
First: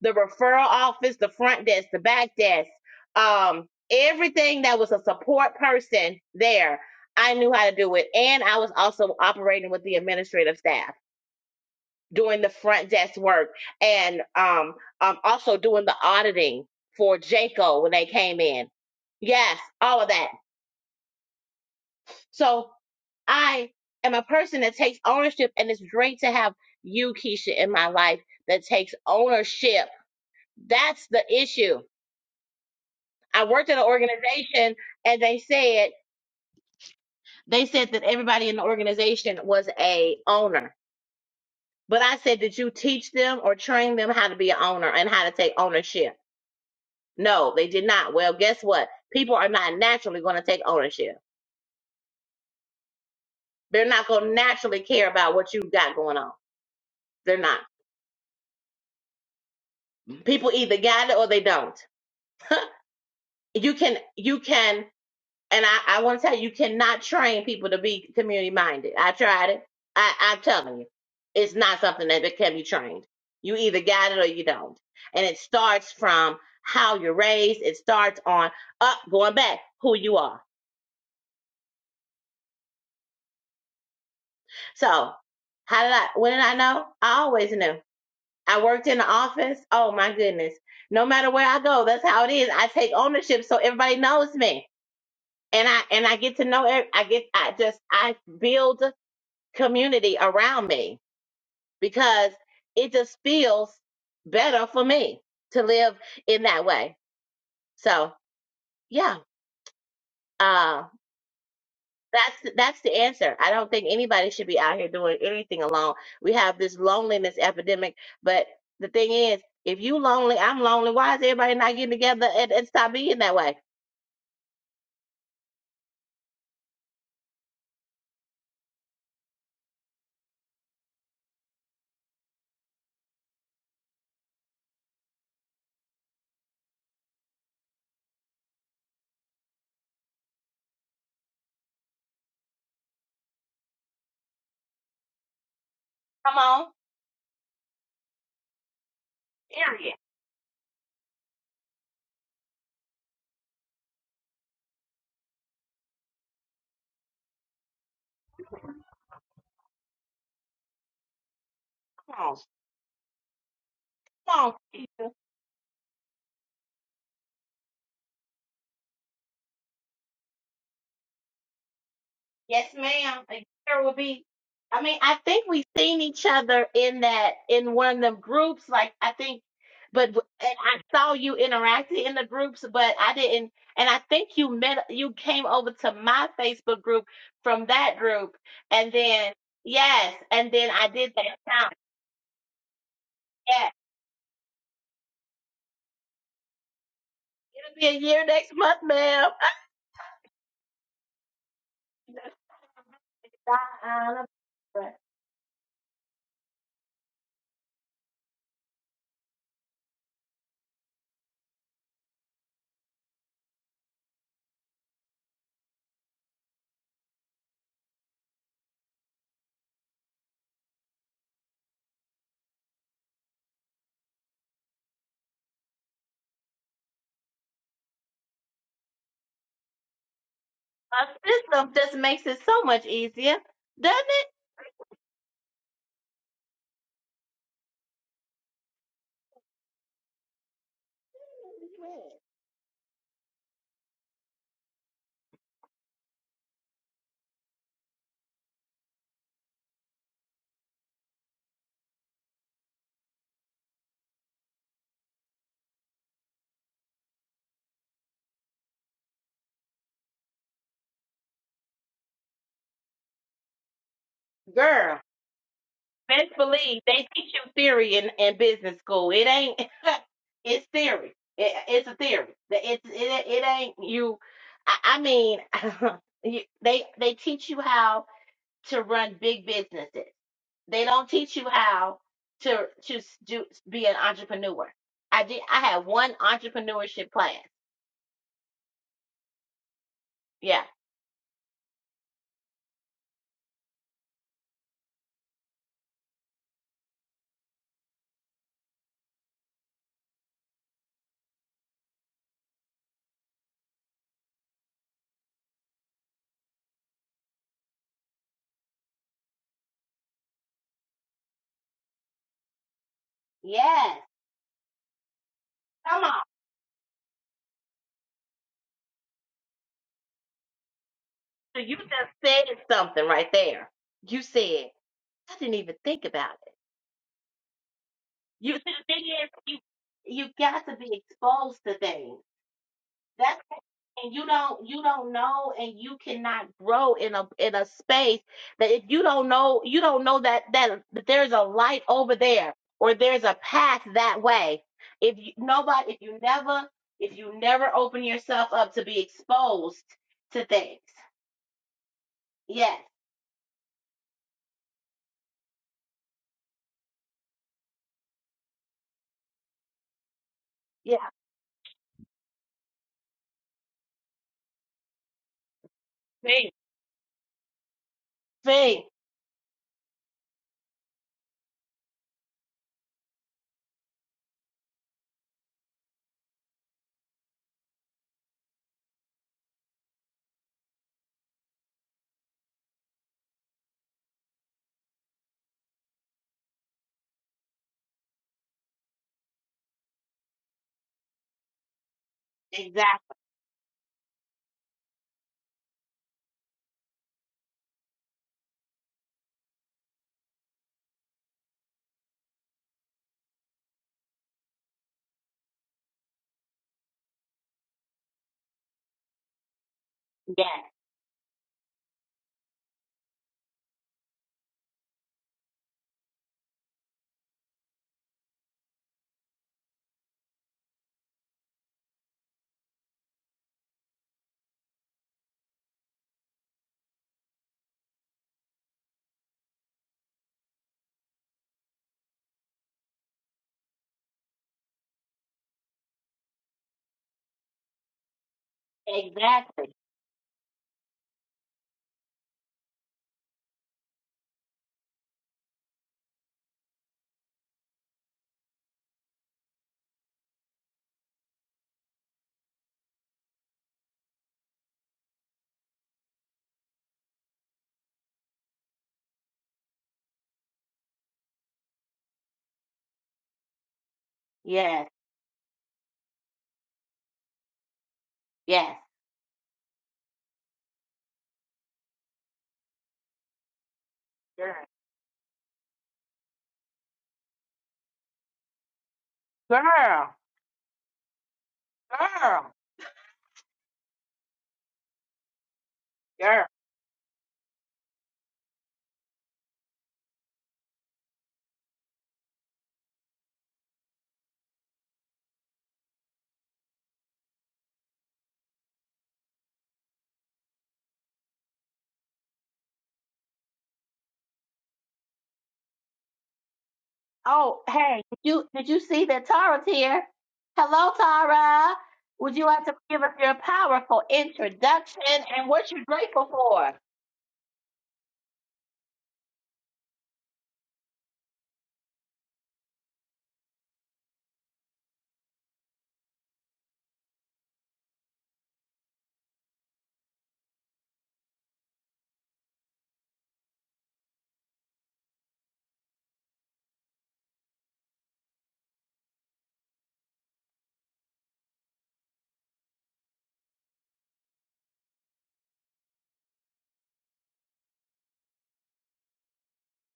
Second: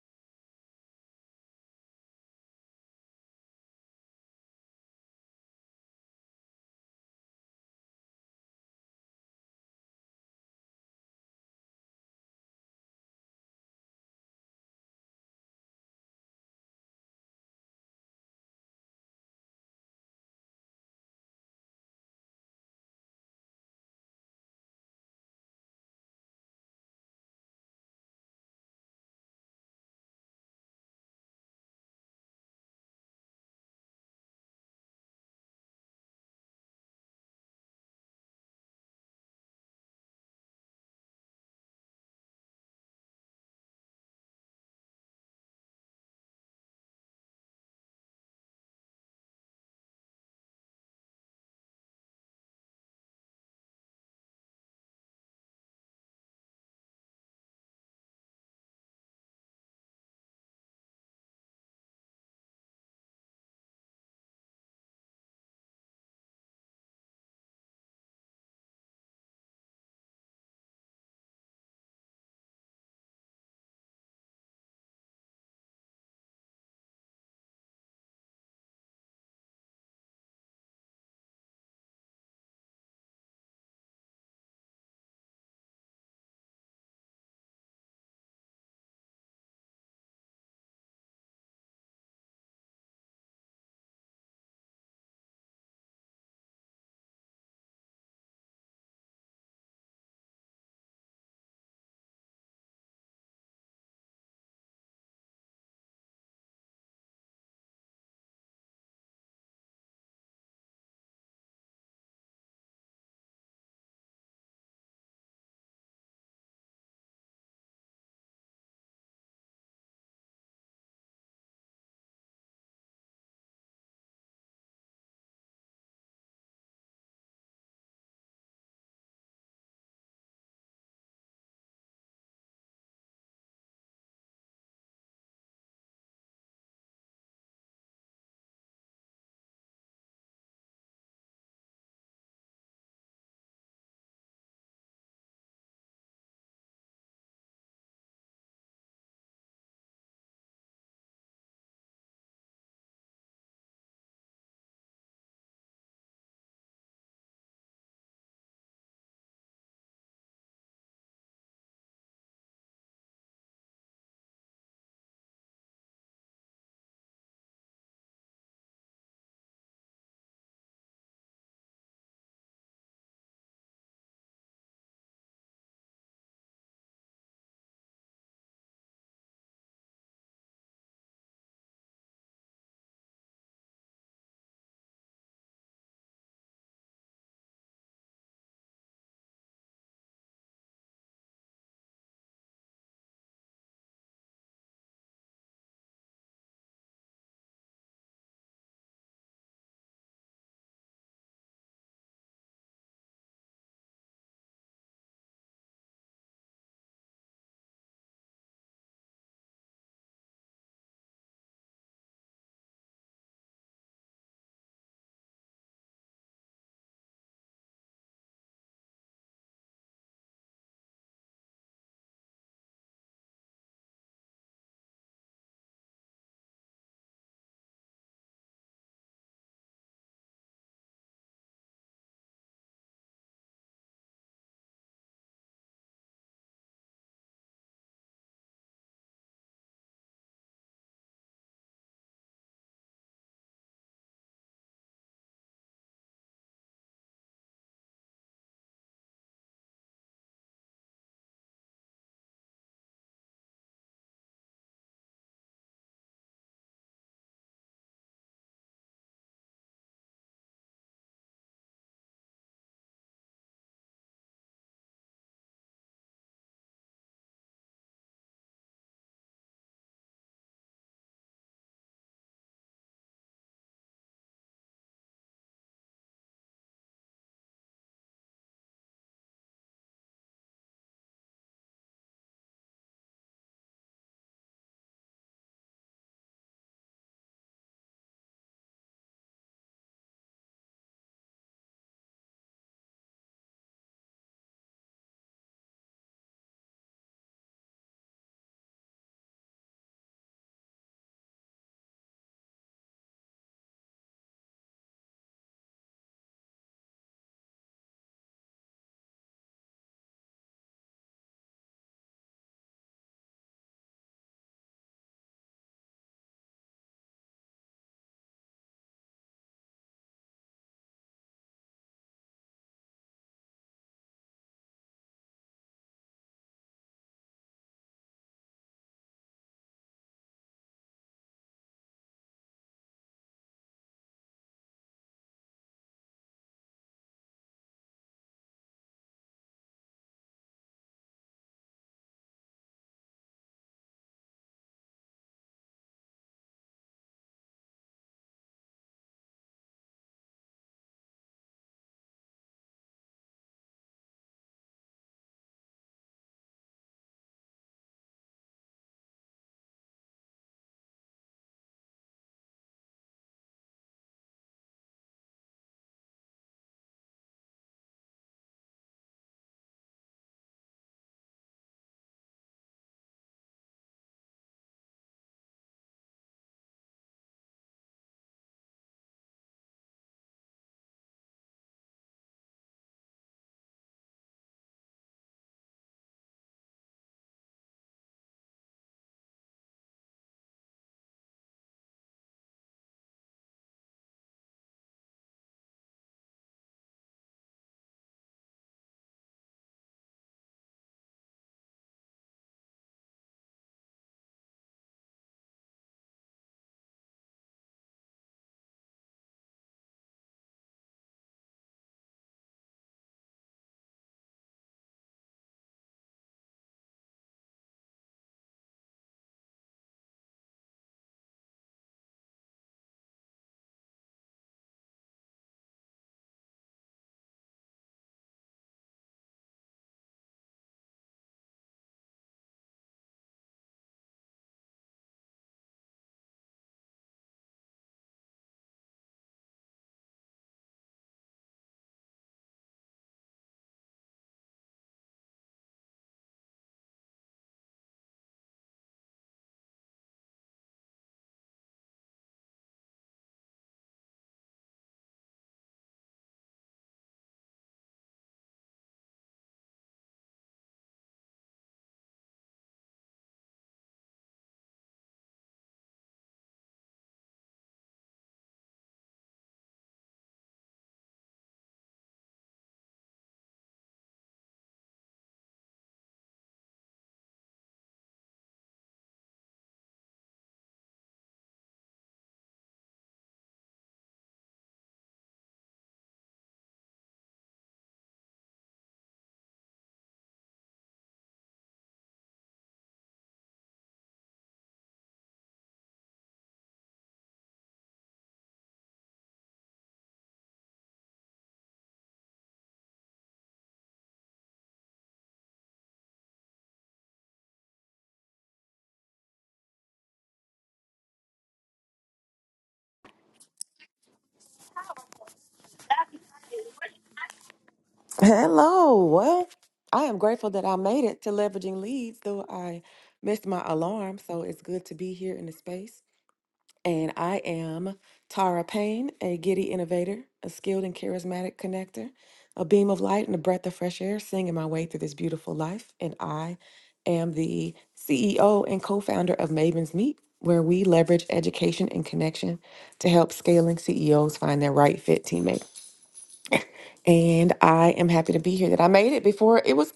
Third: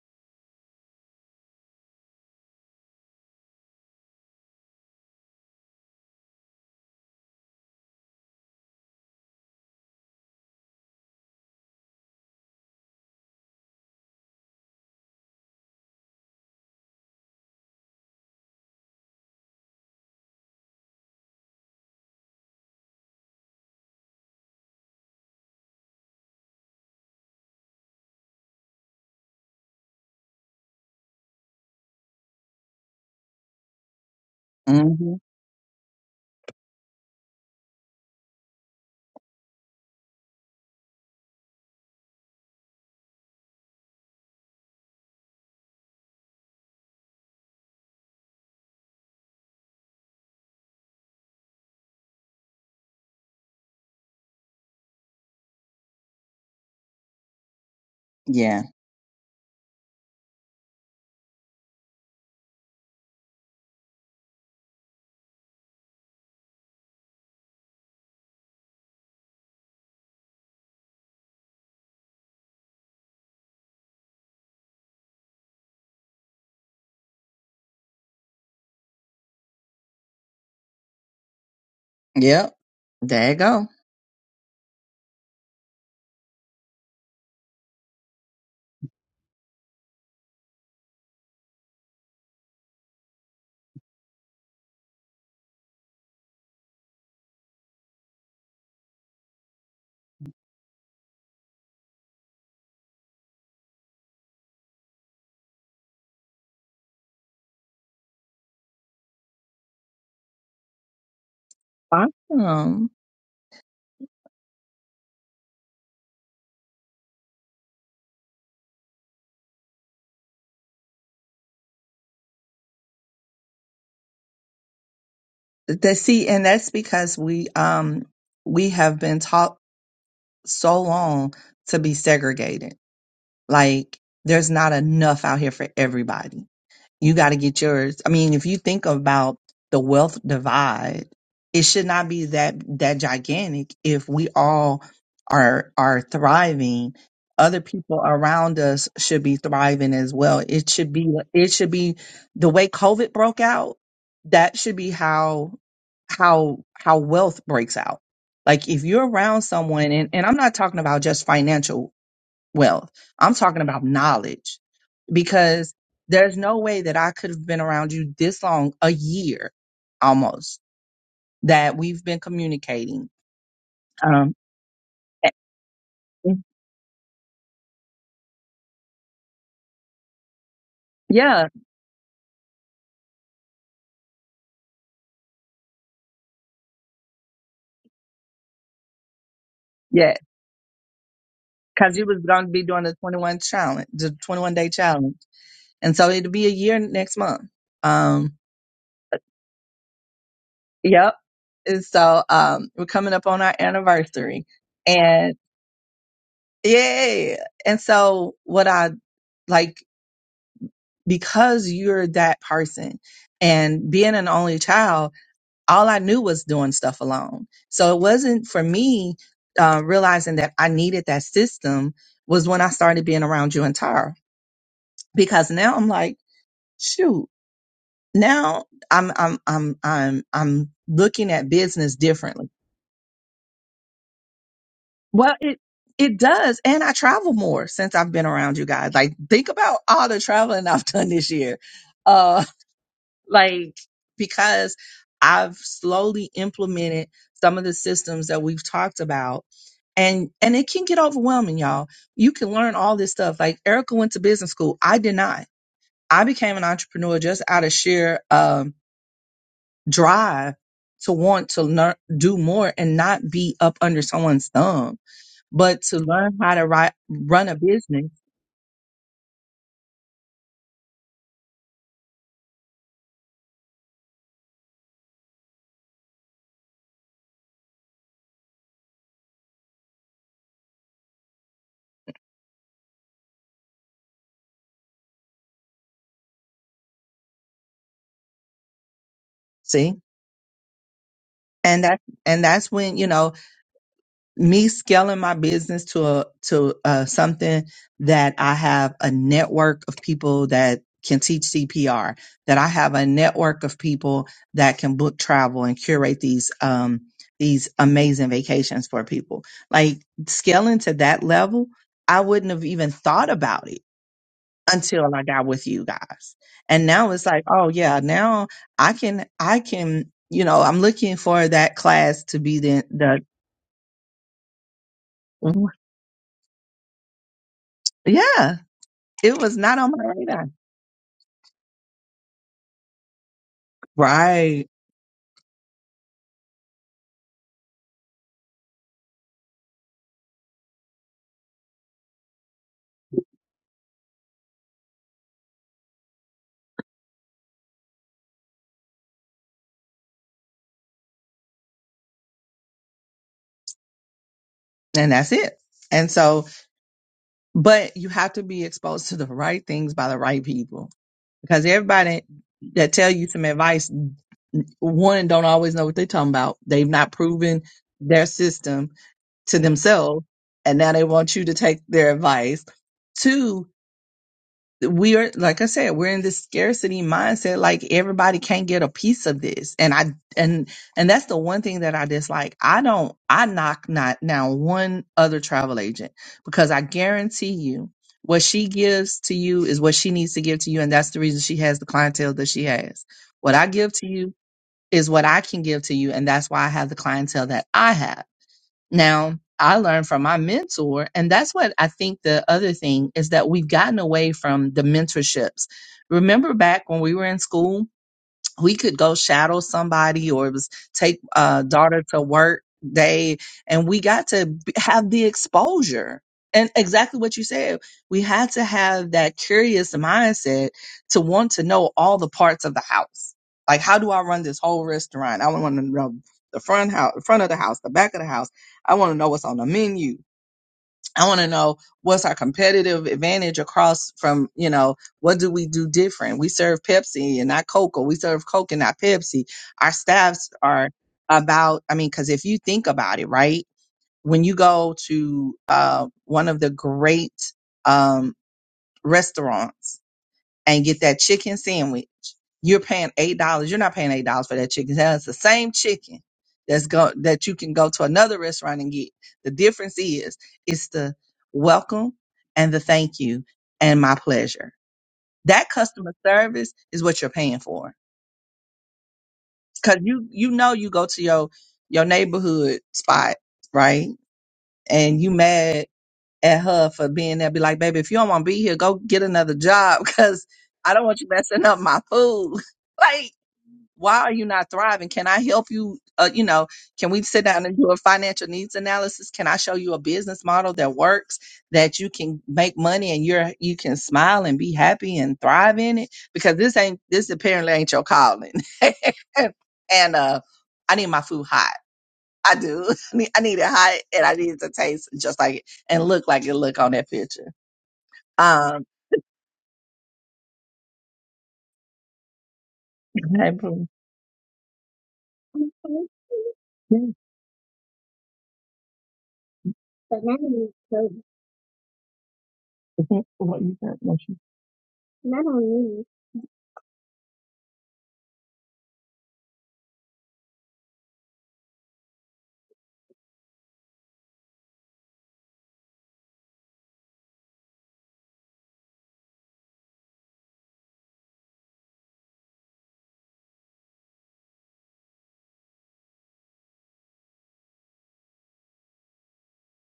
The referral office, the front desk, the back desk, um, everything that was a support person there, I knew how to do it. And I was also operating with the administrative staff, doing the front desk work and um, um also doing the auditing for Janko when they came in. Yes, all of that. So I am a person that takes ownership, and it's great to have you, Keisha, in my life that takes ownership. That's the issue. I worked at an organization, hmm and they said they said that everybody in the organization was a owner. But I said, did you teach them or train them how to be an owner and how to take ownership? No, they did not. Well, guess what? People are not naturally going to take ownership. They're not going to naturally care about what you've got going on. They're not. Yeah. People either got it or they don't you can you can and I, I want to tell you you cannot train people to be community minded. I tried it. I, I'm telling you, it's not something that, that can be trained. You either got it or you don't. And it starts from how you're raised. It starts on up going back who you are. Yep. There you go. So how did I? When did I know? I always knew. I worked in the office. Oh my goodness! No matter where I go, that's how it is. I take ownership, so everybody knows me. and I and I get to know ev- I get I just I build community around me because it just feels better for me to live in that way. So yeah, uh, that's that's Awesome. the answer. I don't think anybody should be out here doing anything alone. We have this loneliness epidemic, but the thing is, if you lonely, I'm lonely. Why is everybody not getting together and, and stop being that way? That see, and that's because we um we have been taught so long to be segregated. Like there's not enough out here for everybody. you got to get yours. I mean, if you think about the wealth divide, it should not be that that gigantic if we all are are Come on, thriving. Other people around us should be thriving period. as well. It should be it should be the way COVID broke out, that should be how how how wealth breaks out. Like if you're around someone and, and I'm not talking about just financial Come on, wealth. I'm talking about come knowledge on. because there's no way that I could have been around you this long, a year almost, that we've been Yes, communicating. ma'am. A year will be. Um, I mean, I think we've seen each eh, other in that in one of them groups. Like I think, but w- and I saw you yeah, interacting in the groups, but I didn't. And I think you met. You came over to my Facebook group from that group, and then yes, yeah, and then I did that count. because you was going to be doing the 21 Yes, challenge, the 21 day challenge, and so it'll be a year next month. it'll be a year Um, next month, ma'am. yep. And so um, we're coming up on our Uh, anniversary, and yeah, and so what I like. because you're that person and being an only child all i knew was doing stuff alone so it wasn't for me uh, realizing that i needed that system was when i started being around you and tara because now i'm like shoot now i'm i'm i'm i'm, I'm A looking at system just business makes it differently so much easier, doesn't it? well it it does and i travel more since i've been around you guys like think about all the traveling i've done this year Uh, like because I've slowly implemented some of the systems that we've talked about and and it can get overwhelming y'all you can learn all this stuff like Erica went to business school I did not I became an entrepreneur just out of sheer um drive to want to learn do more and not be up under someone's thumb Girl. but to learn how to Misbelieve. ri- They teach run you a theory business in, in business school. It ain't. it's theory. It, it's a theory. It's it, it ain't you. I, I mean, you, they they teach you how to run big businesses. They don't teach you how to to s- do be an entrepreneur. I did. I had one entrepreneurship class. see Yeah. and that and that's when you know me scaling my business to a to uh, something that I have a network of people that can teach CPR, that I have a network of people that can book travel and curate these um these amazing vacations for people. Like scaling to that level, I wouldn't have even thought about it Yes. until I got with you Come on. guys. And now it's like, oh yeah, now I can I can you know, I'm looking for So that you just class to said be the something the right there. You said I didn't Mhm. even think about. it." yeah You see, the thing is, it was you not on my you radar. got to be exposed to things. That's and you Right. don't you don't know, and you cannot grow in a in a space that if you don't know you don't know that that, that there's a light over there or there's a path that way. If you, nobody, if you never if you never open yourself up to be exposed to things, yes, And that's it. And so, but you have to be exposed to the right things by the right people yeah, because everybody that tell you some advice, one, don't always know what they're talking thing, about. They've not proven their thing, system to themselves. And now they want you to take their advice. Two. we are like i said we're in this scarcity mindset like everybody can't get a piece of this and i and and that's the one thing that i dislike i don't i knock not now one other travel agent because i guarantee you what she gives to you is what she needs to give to you and that's the reason she has the clientele that she has exactly, what i give to you is what i can give to you and that's why i have the clientele that i have now, I learned from my mentor, and that's what I think the other thing is that we've gotten away from the mentorships. Remember back when we were in school we could go shadow somebody or it yes, was take a daughter to work day and we got to b- have the exposure and exactly what you said we had to have that curious mindset to want to know all the parts of the house like how do i run this whole restaurant i want to know the front house front of the house the back of the house i want to know what's on the menu I want to know what's our competitive advantage across from, you know, what do we do different? We serve Pepsi and not Coke, or we serve Coke and not Pepsi. exactly, Our staffs are about, I mean, because if you think about it, right? When you go to uh, one of the great um, restaurants, and get that chicken sandwich, you're paying eight dollars. You're not paying eight dollars for that chicken. That's the same chicken that's go that you can go to another restaurant and get. The difference is it's the welcome and the thank you and my pleasure. yes, That customer service is what you're paying for. yes, Cause you you know you go to your your neighborhood spot, right? girl, And you mad at her for being there, be like, baby, if you don't want to be here, go get another job girl. because I don't want you messing up my Girl, food. like why are you not thriving can i help you uh, you girl. know can we sit down and do a financial needs analysis can i show you a business model that works that you can make money and you're you can smile and be happy and thrive in it because this ain't this apparently ain't your calling and uh i need my food hot i do I need, I need it hot and i need it to taste just like it and look like it look on that picture Oh, hey, did you did you um see that Tara's here? Hello, Tara. Would you like to give us your hey, boo. powerful introduction and what you're grateful for? Yeah. Hello. Well, I am But now grateful that you- I made so- it to leveraging leads, though I Mhm. missed What my you alarm. got? So it's good to be here in Not the on space. me. And I am Tara Payne, a giddy innovator, a skilled and charismatic connector, a beam of light and a breath of fresh air, singing my way through this beautiful life. And I am the CEO and co founder of Mavens Meet, where we leverage education and connection to help scaling CEOs find their right fit teammates. And I am happy to be here that I made it before it was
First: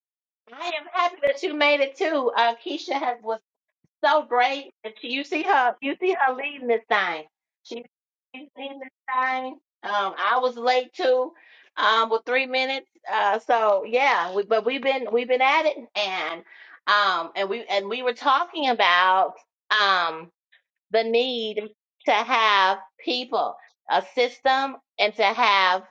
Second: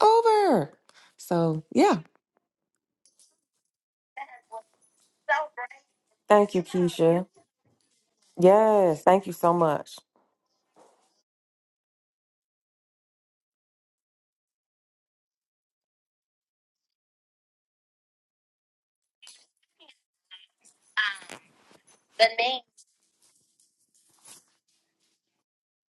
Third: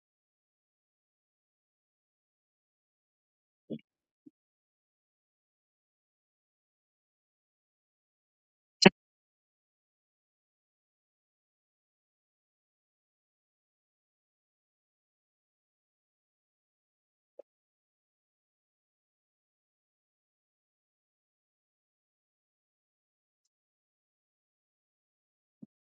I over. am happy that you So, made it yeah. too. Uh, Keisha has was so great. And she, you see her, you see her Thank you, leading this thing. Keisha. She, she's leading this Yes, thank you so thing. much. Um, I was late too, um, with three minutes. Uh, so yeah, we, but we've been we've been at it, and um, and we and we were talking about um the need to have people, a system, and to have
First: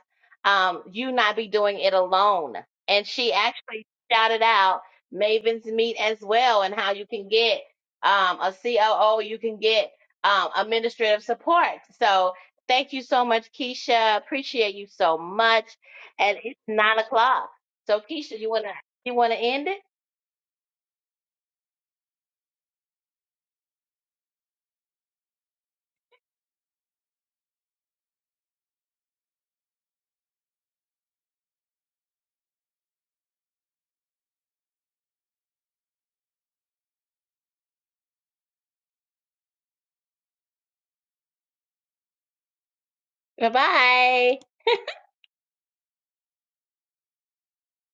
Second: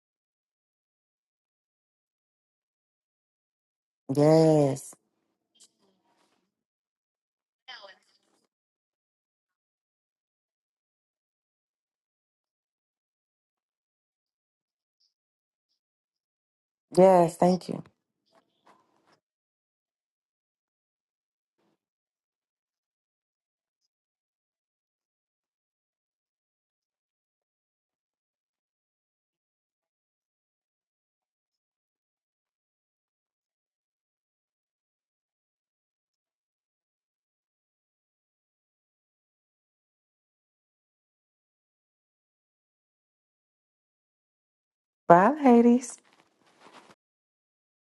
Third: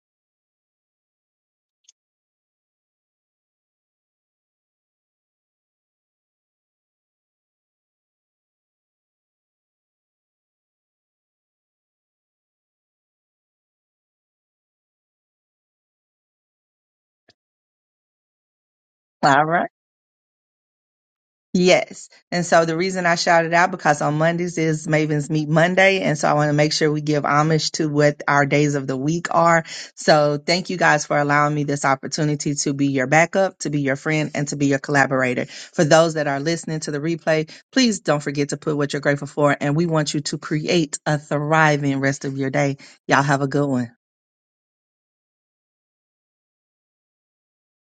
um, you not be doing it alone. And she actually shouted out Yes, Maven's Meet as well and how you can get um, a COO, you can get um, administrative support. So thank you so much, Keisha. Appreciate you so much. And it's nine yes, o'clock. thank you. So Keisha, you wanna you wanna All end right. it? Yes. And so the reason I shouted out because on Mondays is Mavens Meet Monday. And so I want to make sure we give homage to what our days of the week are. So thank you guys for allowing me this opportunity to be your backup, to be your friend, and to be your collaborator. For those that are listening to the replay, please don't forget to put what you're grateful for. And we want you to create a thriving rest of your day. Y'all have a Bye good one. bye. Bye, ladies.